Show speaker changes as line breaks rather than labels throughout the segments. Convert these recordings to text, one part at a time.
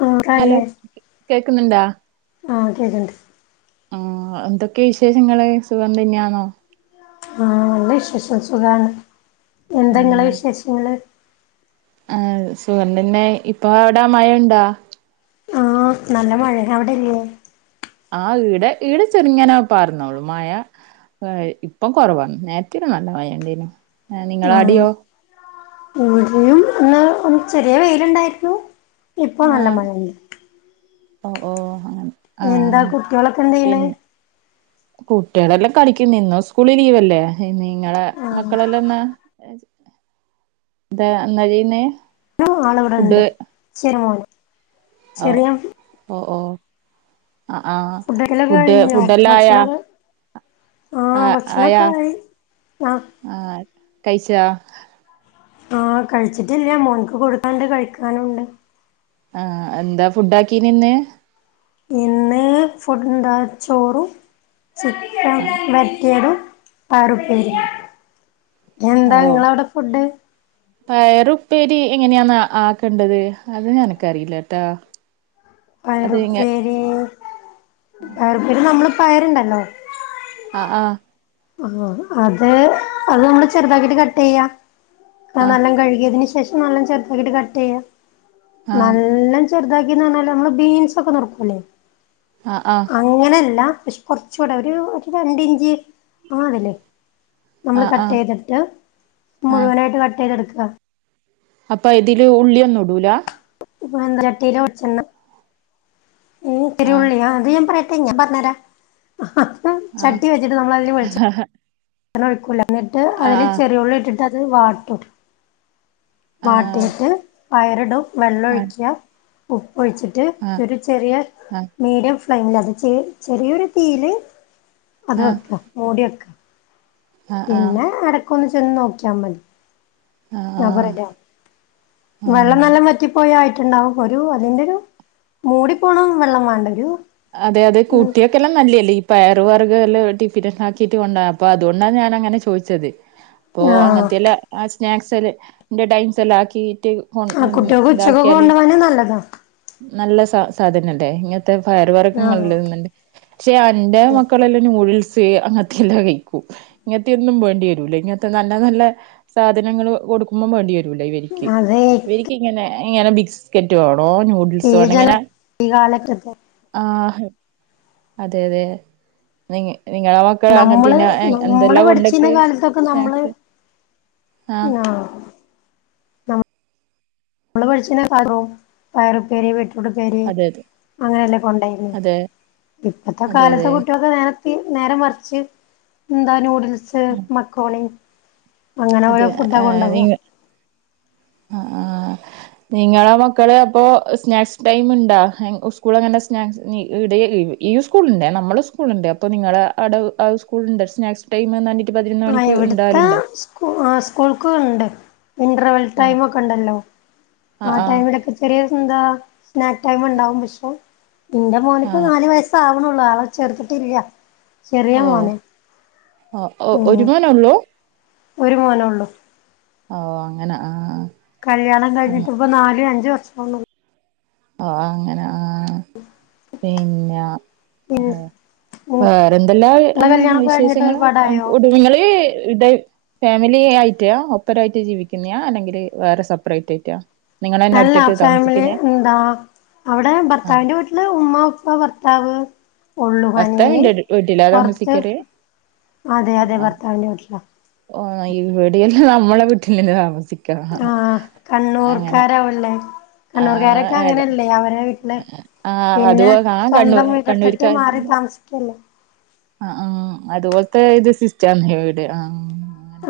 ആ
ഹലോ കേക്കുന്നുണ്ടാ
ആഹ് കേക്കണ്ട്
ആഹ് എന്തൊക്കെയ വിശേഷങ്ങള് സുഖം തന്നെയാണോ
ആഹ് നല്ല വിശേഷം സുഖമാണ്
ആ
എന്തെങ്ങളെ വിശേഷങ്ങള്
ആഹ് സുഖം തന്നെ ഇപ്പൊ അവിടെ മഴയുണ്ടോ
ആഹ് നല്ല മഴ അവിടെയില്ലേ
ആഹ് ഈടെ ഈടെ ചെറുങ്ങാനാ പാറുന്നോളു മയ ഇപ്പൊ കൊറവാണ് നേരത്തെ നല്ല മയണ്ടേനും നിങ്ങള
ആ
അടിയോ
ഇവിടെയും ഒന്ന് ചെറിയ വെയിലുണ്ടായിരുന്നു ഇപ്പൊ നല്ല മഴയുണ്ട്
ഓഹ് ഓഹ്
എന്താ
ആഹ്
കുട്ട്യോളൊക്കെ എന്തെയ്യ്ണ്
പിൻ കുട്ടികളെല്ലാം കളിക്കുന്നു ഇന്നോ സ്കൂള് ലീവ് അല്ലേ നിങ്ങളെ
ആ
മക്കളെല്ലാം എന്നാ ഇതാ എന്നാ ചെയ്യുന്നേ
ആള്
ഫുഡ്
ഇവിടെണ്ട് ചെറിയ ആള്
ഓഹ് ഓഹ് ഓഹ്
ഫുഡക്കിലൊക്കെ കഴിഞ്ഞോ
ഫുഡെല്ലാം ആയാ
ഭക്ഷണൊക്കെ
ആ
ആഹ് ഭക്ഷണക്കായി ആഹ്
ആഹ് കഴിച്ചോ
ആഹ് കഴിച്ചിട്ടില്ല മോനക്ക് കൊടുക്കാനുണ്ട് കഴിക്കാനുംണ്ട്
ആഹ് എന്താ ഫുഡ ആക്കീനിന്ന്
ഇന്ന് ഫുഡ് എന്താ ചോറും ചിക്കൻ
ആ
വരട്ടിയതും പാറും ശരി
ഓ
എന്താ നിങ്ങളവിടെ ഫുഡ്
പയറുപ്പേരി എങ്ങനെയാണ് ആക്കേണ്ടത് അത് എനക്ക്റിയില്ല ട്ടാ
പയറുപ്പേരി പയറുപ്പേരി നമ്മള് പയരുണ്ടല്ലോ
ആഹ് ആഹ്
ഓഹ് അത് അത് നമ്മള് ചെറുതാക്കിട്ട് കട്ട് ചെയ്യാ
ആ
നല്ല കഴുകിയതിന് ശേഷം നല്ല ചെറുതാക്കിട്ട് കട്ട് ചെയ്യ
ആ
നല്ല ചെുതാക്കിന്ന് പറഞ്ഞാൽ നമ്മള് ബീൻസ് ഒക്കെ നറുക്കൂലേ
ആഹ് ആഹ്
അങ്ങനയല്ല പക്ഷെ കൊറച്ച് കൂടെ ഒരു ഒരു രണ്ടിഞ്ച് ആഹ് അതല്ലേ നമ്മൾ
ആ ആ
കട്ട് ചെയ്തിട്ട്
ആ
മുഴുവനായിട്ട് കട്ട് ചെയ്തെടുക്കുക
അപ്പോൾ ഇതിൽ ഉള്ളിയൊന്നും ഇടൂല
മൺചട്ടിയിലോ വെളിച്ചെണ്ണ പിന്നെ ഇത്തിരി
ആ
ഉള്ളി ആഅത് ഞാൻ പറയട്ടേ ഞാൻ പറഞ്ഞു തരാം
ആ
ചട്ടി വെച്ചിട്ട് നമ്മൾ അതിൽ വെളിച്ചെണ്ണ ഒഴിക്കൂലേ എന്നിട്ട്
ആ ആ
അതിൽ ചെറിയുള്ളി ഇട്ടിട്ടത് അത് വാട്ടും
ആ ആ
വാട്ടിയിട്ട് പയറിടും
ആ
വെള്ളൊഴിക്കുക ഉപ്പൊഴിച്ചിട്ട്
ആ ആ
ഒരു ചെറിയ മീഡിയം നല്ലത് ചെ ചെറിയൊരു തീയില് അത് വെക്കുക മൂടിവെക്കുക
ആ ആ
പിന്നെ അടക്കൊന്ന് ചെന്ന് നോക്കിയാൽ മതി ഞാൻ
ആ
പറയട്ടെ
ആ
വെള്ളം എല്ലാം വറ്റിപ്പോയയി ണ്ടാവും ഒരു അതിന്റെ ഒരു മൂടി പോണം വെള്ളം വേണ്ട ഒരു
അതെ അതെ കൂട്ടിയെ ക്കെല്ലാം നല്ലതല്ലേ ഈ പയർ വർഗമെല്ലാം ടിഫൻ ക്കിട്ട് കൊണ്ടുപോണ് അതുകൊണ്ടാണ് ഞാൻങ്ങനെ ചോദിച്ചത് അപ്പൊ
ആഹ്
അങ്ങനത്തെല്ലാം ആ സ്നാക്സ്ല് എന്റെ ടൈംസ് എല്ലാം ആക്കിട്ട് ഹോ
ആ
അം
കുട്ടികൾക്ക് ഉച്ചക്കൊക്കെ
ഇതാക്കിയാല്
കൊണ്ടുപോകാന് നല്ലതാ
നല്ല സ സാധനല്ലേ ഇങ്ങനത്തെ
ആ
പയർവർഗങ്ങളല്ലന്നണ്ട് പക്ഷെ എന്റെറെ മക്കളെല്ലാം നൂഡിൽസ് അങ്ങനത്തെെല്ലാം കഴിക്കും ഇങ്ങനത്തെ ഇന്നും വേണ്ടി വരൂല്ല ഇങ്ങനത്തെ നല്ല നല്ല സാധനങ്ങൾ കൊടുക്കുമ്പോം വേണ്ടി വരും വരൂല ഇവരിക്ക്
അതെ
ഇവരിക്ക് ഇങ്ങനെ ഇങ്ങനെ ബിസ്കറ്റ് വേണോ നൂ
ഈ ജനം ഈ കാലക്കത്തെ
ആഹ് അതെ അതെ നി നിങ്ങള മക്കളങ്ങന
നമ്മള്
തിന്നാ
നമ്മള്
എന്തെല്ലാ
പഠിച്ചിരുന്ന
കൊണ്ടക്ക്
കാലത്തൊക്കെ നമ്മള്
സ്നക്സ് ആഹ്
ആ [unintelligible] പയർ പേരിം വീട്ട [unintelligible] പേര്
അതെ
അങ്ങനെല്ലാം കൊ ണ്ടായിന്ന്
അതെ
ഇപ്പത്തെ
അതെ അതെ
കാലത്തെ കുട്ടികൊക്കെ നേര നേര മറിച്ച് ന്താ നൂഡിൽസ് മക്രോണി അങ്ങനെ
അതെ അതെ
ഓരോ ഫുഡ്ഡങ്ങുണ്ടാകു
ആ ആഹ് നിങ്ങളെ മക്കള് അപ്പോ സ്നാക്സ് ടൈമ്ണ്ടാ ഹെ ഉസ്കൂൾ അങ്ങനെ സ്നാക്സ് [unintelligible] ഈ സ്കൂളുണ്ട് നമ്മള സ്കൂളുണ്ട് അപ്പൊ നിങ്ങളെ ആട അഅ് സ്കൂൾണ്ട് സ്നാക്സ് ടൈമ് നന്നിട്ട് പതിനൊന്ന് മണിക്ക് ഇണ്ടാവലുണ്ട
കു ആഹ് സ്കൂൾക്കു ഉണ്ട്. ഇൻറർവൽ
ആഹ്
ടൈമൊക്കണ്ടല്ലോ ആ
ആഹ് ആഹ്
ടൈമിലൊക്കെ ചെറിയോര്ക്ക്ന്താ സ്നാക്ക് ടൈമ്ണ്ടാവും പക്ഷെ ഇന്റെ മോന്ക്ക്
ആഹ്
നല് വയസ് സാവണുള്ളു ആളെ ചേർത്തിട്ടില്ല ചെറിയ മോന
ആഹ് ഒ
ഉം
ഒരുമോനോള്ളൂ?
ഒരു മോനെ ഉള്ളൂ.
ഓഹ് അങ്ങനെ ആഹ്
കല്യാണം
ആഹ്
കഴിഞ്ഞിട്ടിപ്പ നാല് അഞ്ച് വർഷാവാനായി.
ഓഹ് അങ്ങനെ ആഹ് പിന്നെ
ഉം
ഹ
ഉം
വേറെന്തെല്ലാ അ
ഇങ്ങളെ കല്യാണൊക്കെ കഴിഞ്ഞിട്ട്
വിശേഷങ്ങൾ
ഒരുപാടായോ
കുടുമങ്ങള് ഇട ഫാമിലി ആയിറ്റാ ഒപ്പരായിട്ട് ജീവിക്കുന്നയാ അല്ലെങ്കില് വേറെ സെപ്പറേറ്റായിറ്റോ? നിങ്ങളെന്നെ ഒറ്റയ്ക്ക് താമസിക്കുന്നെ?
ആഹ് അവിടെ ഭർത്താവിന്റെ വീട്ടില് ഉമ്മ, ഉപ്പ, ഭർത്താവ് ഉള്ളു അനിയന്
ഭർത്താവിന്റെ വീട്ടിലാ
പൊർത്ത്
താമസിക്കല്
അതെ അതെ
ആഹ്
ഭർത്താവിൻ്റെ വീട്ടിലാ.
ഓഹ് ഇവിടെയല്ലാം നമ്മള വീട്ടിലെന്ന താമസി
ആഹ് കണ്ണൂർക്കാരാവല്ലേ
ആഹ്
കണ്ണൂർകാരൊക്കെ
അല്ല
അങ്ങനെയല്ലേ അവരെ വീട്ടില്
ആഹ്
പിന്നെ
അതുപോലെ ആഹ് കണ്ണൂർ
സ്വന്തം വീടെടുത്തിട്ട് മാറി താമസി ല്ലല്ല.
ആഹ് ആഹ് അതുപോൽത്തെ ഇത് സിസ്റ്റാണ് ഇവിടെ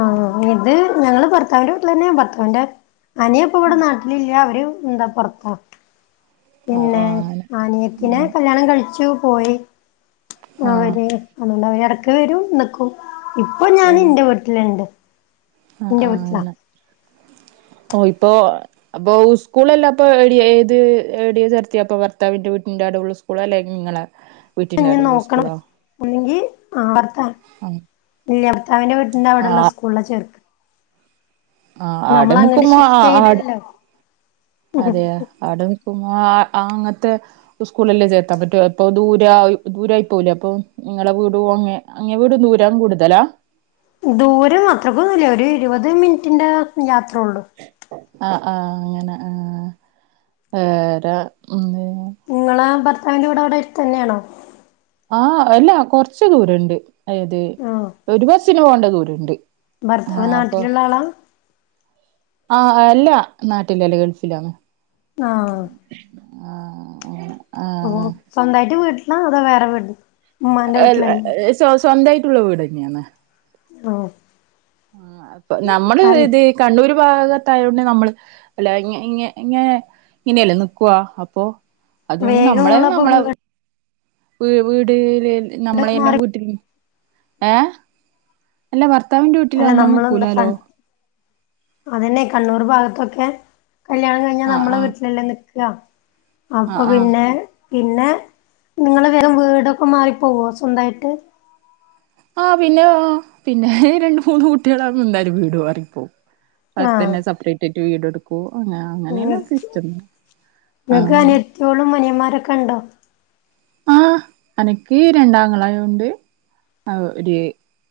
ആഹ് ഇത് ഞങ്ങള് ഭർത്താവിന്റെ വീട്ടിലെന്നെയ ഭർത്താവിന്റെ അനിയ പ്പ വിടെ നാട്ടിലില്ല അവര് ന്താ പൊറത്താ.
ആ
പിന്നെ
ആഹ് ങ്ങനെ
അനിയത്തിനെ
ആഹ്
കല്യാണം കഴിച്ചു പോയി
ആ
അവര് അതുകൊണ്ടവരെടക്ക് വരും ന്ക്കും ഇപ്പ
ആഹ്
ഇന്റ വീട്ടില്ണ്ട്.
ആ
ഇന്റെ
ആഹ്
വീട്ടിലാ
അങ്ങനെ ഓഹ് ഇപ്പോ അപ്പൊ ഉസ്കൂളല്ലാപ്പോ ഏട്യാ ഏത് ഏടിയ ചേർത്തിയപ്പോ ഭർത്താവിന്റെ വീട്ടിന്റെടു ഉള്ള സ്കൂൾ അല്ലെ നിങ്ങളെ? വീട്ടിന്റെ
ഞ്ഞി
അവിടെള്ള
നോക്കണം
സ്കൂളോ
ഒന്നെങ്കി ആഹ് ഭർത്താ
ആ
ഇല്ല ഭർത്താവിന്റെ വീട്ടിന്റെ
ആ
വിടെള്ള സ്കൂളില ചേർക്ക
ആഹ് ആടെ
നമ്മൾ അങ്ങട്ട്
നിക്കുമ്പോ
ഷിഫ്റ്റ്
ആഹ്
ചെയ്തല്ലോ
അതെയ ആടെ നിക്കുമ്പോ ആഹ് ആ അങ്ങത്തെ സ്കൂളല്ലേ ചേർത്താൻ പറ്റു അപ്പൊ ദൂരാ ദൂരായി പോവൂലേ അപ്പൊ നിങ്ങളെ വീടു അങ്ങെ അങ്ങെ വീടു ദൂരം കൂടുതലാ?
ദൂരം അത്രക്കൊന്നും ഇല്ല ഒരു ഇരുപത് മിനിറ്റിന്റെ യാത്രെ ഉള്ളു.
ആഹ് ആഹ് അങ്ങനെ ആഹ് വേരാ ന്ത്
ങ്ങളാ ഭർത്താവിന്റെ വീടവിട ട്‌ത്തെന്നെയാണോ?
ആഹ അല്ല കൊർച്ച് ദൂരണ്ട് അയത്
ആഹ്
ഒരു ബസിന് പോകേണ്ട ദൂരണ്ട്.
ഭർത്താവ്
ആഹ് അപ്പൊ
നാട്ടിലുള്ള ആളാ
ആഹ് അല്ല നാട്ടിലല്ല ഗൾഫിലാന്ന്
ആഹ്
ആഹ് അങ്ങനെ
ഓ
ആഹ്
സ്വന്തായിട്ട് വീട്ട്ല അതോ വേറെ വീട്
അല്ല സ്വാ സ്വന്തായിട്ട്ള്ള വീടെന്നെണ്
ആഹ്
ആഹ് അപ്പൊ നമ്മള്
കാല്
ഇത് കണ്ണൂര് ഭാഗത്തായോണ്ട് നമ്മള് അല്ല ഇ ഇങ്ങ ഇങ്ങനെ ഇങ്ങനെയല്ലെ നിക്ക്വ അപ്പൊ അതോണ്ട്
വേഗം
നമ്മളെ
നിങ്ങളപ്പൊ
നമ്മളെ വീ വീട്ല്
വീട്
നമ്മളെല്ലം
മാറി
വീട്ടില് ഏ അല്ല ഭർത്താവിന്റെ വീട്ടില് നമ്മള് നിക്കുലാലോ
അതെന്നെ കണ്ണൂർ ഭാഗത്തൊക്കെ കല്യാണം കഴിഞ്ഞാ
ആഹ്
നമ്മളെ
ആഹ്
വീട്ടിലല്ലേ നിക്ക അപ്പൊ
ആഹ് ആഹ്
പിന്നെ പിന്നെ നിങ്ങള് വേം വീടൊക്കെ മാറിപ്പോവോ സ്വന്തായിട്ട്
ആഹ് പിന്നെ പിന്നെ രണ്ട് മൂന്ന് കുട്ട്യാളാകുമ്പോ എന്തായാലും വീട് മാറിപ്പോം
ആഹ്
അട്ത്തെന്നെ സെപ്പറേറ്റായിട്ട് വീടെട്ക്കും അ അങ്ങനെണാ
നിങ്ങക്ക്
സിസ്റ്റം ആഹ്
ട്ട്യോളും മൊനിയന്മാരൊക്കെ ണ്ടോ
ആഹ് എനക്ക് രണ്ടാങ്ങളാരുണ്ട് അത് ഒര്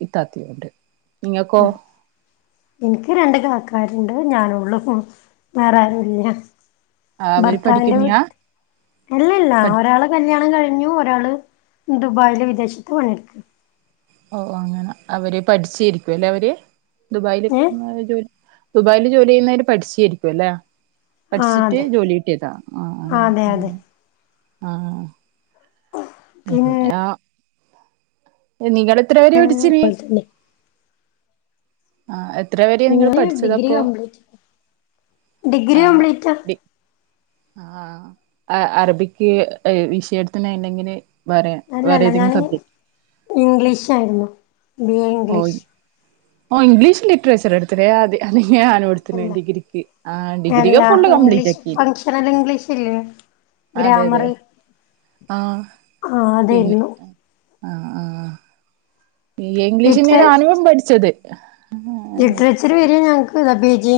ഇത്താത്യുണ്ട് നിങ്ങക്കോ
ഇൻക്ക് രണ്ട് കാക്കാര്ണ്ട് ഞാനുള്ളു വേറാരുല്ല
അവര്
ഭർത്താവിന്റെ
പഠിക്കുന്നയാ
വീട്ട് ഇല്ലല്ല
പഠി
ഒരാള് കല്യാണം കഴിഞ്ഞു ഒരാള് ദുബായില് വിദേശത്ത് പണിയെടുക്ക
ഓ അങ്ങനെ അവര് പഠിച്ചേരിക്കും ല്ലെ അവര് ദുബായില്
ഏഹ്
[unintelligible] ദുബായില് ജോലി ചെയ്യുന്നവര് പഠിച്ചേരിക്കും ല്ലെ
ആഹ്
പഠിച്ചിട്ട്
അതെ
ജോലി കിട്ടിയതാ ആഹ് അങ്ങനെ
അതെ അതെ
ആഹ് ആഹ്
പിന്നെ
പിന്ന നിങ്ങൾ എത്ര വെരെ പഠിച്ചിന്
അതുപോലെ തന്നെ
ആഹ് എത്ര വെ
ഞാന് ഡിഗ്രി കംപ്ലീറ്റ് ഡിഗ്രി കംപ്ലീറ്റ
അ ആഹ് അ അറബിക്ക് വിഷയെടുത്തിന് അയ്നെങനെ
അല്ലല്ല ഞാൻ ഇംഗ്ലീഷായിരുന്നു ബി എ
ഓ
ഇംഗ്ലീഷ്
ഓ ഇംഗ്ലീഷ് ലിറ്ററേച്ചറെടുത്ത് നെ അത് അതെന്നെ ഞാനും എടു
അല്ല അല്ല
ഫുള്ള് കംപ്ലീറ്റ്
ഇംഗ്ലീഷ്
ആക്കി
ഫംഗഷനൽ ഇംഗ്ലീഷ്ല്ലേ ഗ്രാമറ്
ആഹ്
ആഹ്
പിന്നെ
അതായിരുന്നു
ആഹ് ആഹ് ആഹ് ബി എ ഇംഗ്ലീഷെന്നെ
ലിറ്ററേ
ഞാനും പഠിച്ചത്
ലിറ്ററേച്ചറ് വെര ഞങ്ങക്ക് ഇത പി ജി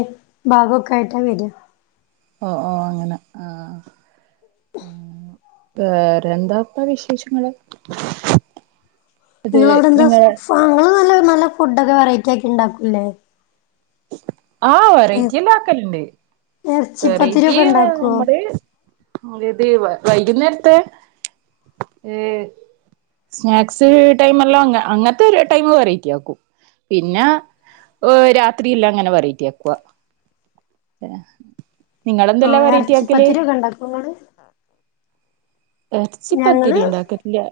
ഭാഗൊക്കായിട്ടാ വെരാ
ഓ ഓ അങ്ങനെ ആഹ് വേറെന്താപ്പ വിശേഷങ്ങള് ഇത്
നിങ്ങളവടെന്താ
നിങ്ങള്
ഫ് ഇങ്ങള് നല്ല നല്ല ഫുഡോക്കെ വെറൈറ്റിയാക്കി ണ്ടാക്കും ല്ലെ
ആഹ് വെറൈറ്റി എല്ലാക്കല്ണ്ട് വെറൈറ്റി
എറച്ചിപ്പത്തിരിയൊക്കെ ഉണ്ടാക്കുവോ
നമ്മള് അത് ഇത് വൈകുന്നേരത്തെ ഏ സ്നാക്സ് ടൈമെല്ലാം അങ് അങ്ങൻത്തൊരു ടൈമ് വെറൈറ്റി ആക്കും പിന്നെ ഹ് രാത്രി എല്ലാം അങ്ങനെ വെറൈറ്റി ആക്ക്വ നിങ്ങളെന്തെല്ലാ വെറൈറ്റി ആക്കല്
ഇത് കണ്ടോ ഫോണ് ഞങ്ങള്
എച്ചിപ്പത്തിരി ഇണ്ടാക്കൽല്ലാ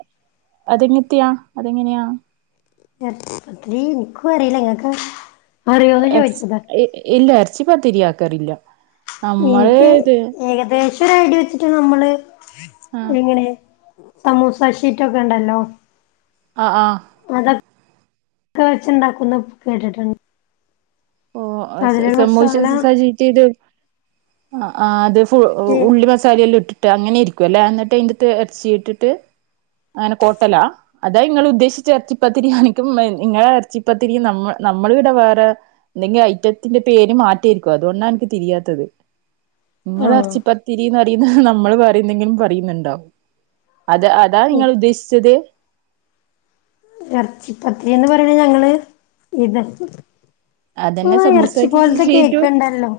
അതെങ്ങെത്തെയാ അതെങ്ങെനെയാ
എർച്ചി പത്തിരി ഇൻക്കും അറീല ഇങ്ങെക്ക്
എർച്ച് ഇ ഇല്ല എർച്ചിപ്പത്തിരിയാക്കാറില്ലാ
ഇൻക്ക്യ്ഏകദേശൊരയ്ഡ്യ വെച്ചിട്ട് നമ്മെള്
ആഹ്
എങ്ങെനെ സമൂസ ഷീറ്റൊക്കെണ്ടല്ലോ
ആഹ് ആഹ്
അതെ ക്കെ വെച്ച്ണ്ടാക്കുംന്ന് കേട്ട്ട്ട്
ഓഹ് അസ് സമോശ
മസാല
സ് സജി ഇത് ആഹ് ആഹ് അത് ഫു ഉള്ളി മസാലെയെല്ലാം ഇട്ട് ട്ട് അങ്ങെനെ ഇരിക്കുവല്ലേ എന്നിട്ട് അയ്ന്റത്ത് എർച്ചി ഇട്ടിട്ട് അങ്ങെനെ കോട്ടലാ അതാ ഇങ്ങെള് ഉദ്ദേശിച്ച എർച്ചിപ്പത്തിരി ൻക്കും ഇങ്ങെളെ എർച്ചിപ്പത്തിരിയും നമ്മ നമ്മളിവ്ടെ വേറേ എന്തെങ്കി ഐറ്റത്തിന്റെ പേര് മാറ്റായ്ര്ക്കോ അതുകൊണ്ടാ അൻക്ക് തിരിയാത്തെത് ഇങ്ങെള്
ആഹ്
എർച്ചിപ്പത്തിരീന്ന് പറയ്ന്ന നമ്മെൾ വേറെയെന്തെങ്കിലും പറയ്ന്ന്ണ്ടാവും അത് അതാ നിങ്ങെൾ ഉദ്ദേശ്‌ചെത്?
എറച്ചിപ്പത്തിരീന്ന് പറയ്ണെ ഞങ്ങെള് ഇതെ
അതെന്നെ സമൂസാ [unintelligible]
കേക്ക്
ഷീറ്റും
ഉണ്ടല്ലോ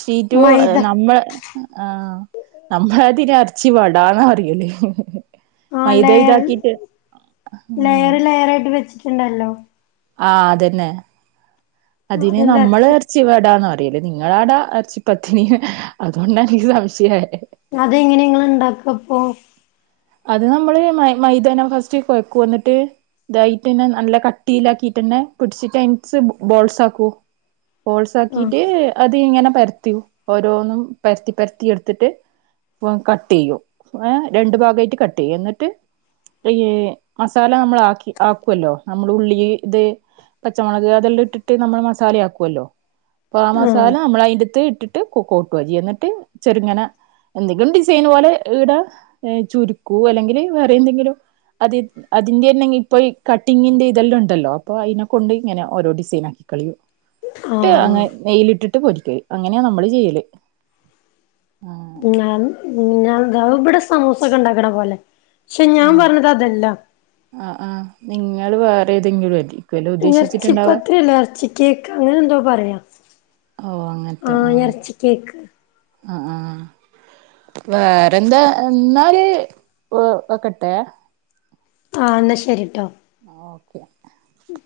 ഷീറ്റും
മൈദ
നമ്മെ ആഹ് നമ്മളതിന് എർച്ചി വടാന്ന് പറ്‌യല്
ആഹ് ലെയെർ
ആഹ്
ലെയെറ് ലെയെറായിട്ട് വെച്ചിട്ട്ണ്ടല്ലോ
ആഹ് അതന്നെ അതിന്
അതെന്താ
നമ്മള് ർ ച്ചി വടാന്ന പറയല് നിങ്ങളാടാ എർച്ചിപ്പത്തിരീന്ന് അത്കൊണ്ടാ എനിക്ക് സംശയായേ
അതെങ്ങെനേ ഇങ്ങെള് ഇണ്ടാക്കപ്പാേ?
അത് നമ്മെള് മൈ മൈതേനം ഫസ്റ്റ് കാെഴ്ക്കും എന്നിട്ട് തായ്റ്റ്ന്‌ നല്ല കട്ടീലാക്കീട്ടെന്നെ പുട്ച്ച്ട്ട് അയ്ൻസ് ബോൾസാക്കു
ആഹ്
ബോൾസാക്കീറ്റ് അത് ഇങ്ങെനെ പരത്ത്യും ഓരോന്നും പരത്തി പരത്തി എട്ത്ത്ട്ട് ആഹ് കട്ടെയ്യും ഏഹ് രണ്ടു ഭാഗായ്ട്ട് കട്ടെയ്യും എന്നിട്ട് പ്രിയേ മസാല നമ്മെള് ആക്കി ആക്കുവല്ലോ നമ്മെള് ഉള്ളില് ത് പച്ചമൊളെക് അതെല്ലാം ഇട്ട്ട്ട് നമ്മെള് മസാലയാക്കുവല്ലോ അപ്പൊ ആ മസാല
ആഹ്
നമ്മള് അയ്ന്റത്ത് ഇട്ട് ട്ട് കോക്കൂട്ടുവാ ചെയ് എന്ന്ട്ട് ചെറ്ങ്ങനെ എന്തെങ്കിലും ഡിസൈന് പോലെ ഈടെ ഏഹ് ചുരു കൂ അല്ലെങ്കില് വേറെ എന്തെങ്കിലും അതെ അതിന്റെയെന്നെങ്ങി പ്പാെ ഇ കട്ടിങ്ങിന്റെയിതെല്ലാംണ്ടല്ലോ അപ്പൊ അയ്നെ കൊണ്ട് ഇങ്ങെനെ ഓരോ ഡിസൈനാക്കി കളിയും ട്ട്
ആഹ്
അങ്ങെ നെയ്യിലിട്ടിട്ട് പൊരിക്കല് അങ്ങനെയാ നമ്മെള് ചെയ്യെല്
ഞാൻ ഉം ഞാൻ താ ഇബ്ടെ സമൂസാെക്കെണ്ടാക്ക്ണെ പോലെ ക്ഷെ ഞാം
ആ
പർഞ്ഞതതല്ലാ
ആഹ് ആഹ് നിങ്ങെള് വേറെ ഏതെങ്കിലും അയ്രി
എർച്ചിപ്പത്തിരില്ല എർച്ചി കേക്കാ അങ്ങെനെ എന്തോ പറയാ
ഓഹ് അങ്ങൻത്തെ ആഹ്
എറച്ചി കേക്ക്
ആഹ് ആഹ് വേറെന്താ എന്നാല് ഓഹ് വെക്കട്ടേ
ആഹ് ന്നാ ശെരിട്ടോ
ഓക്കെ
ഉം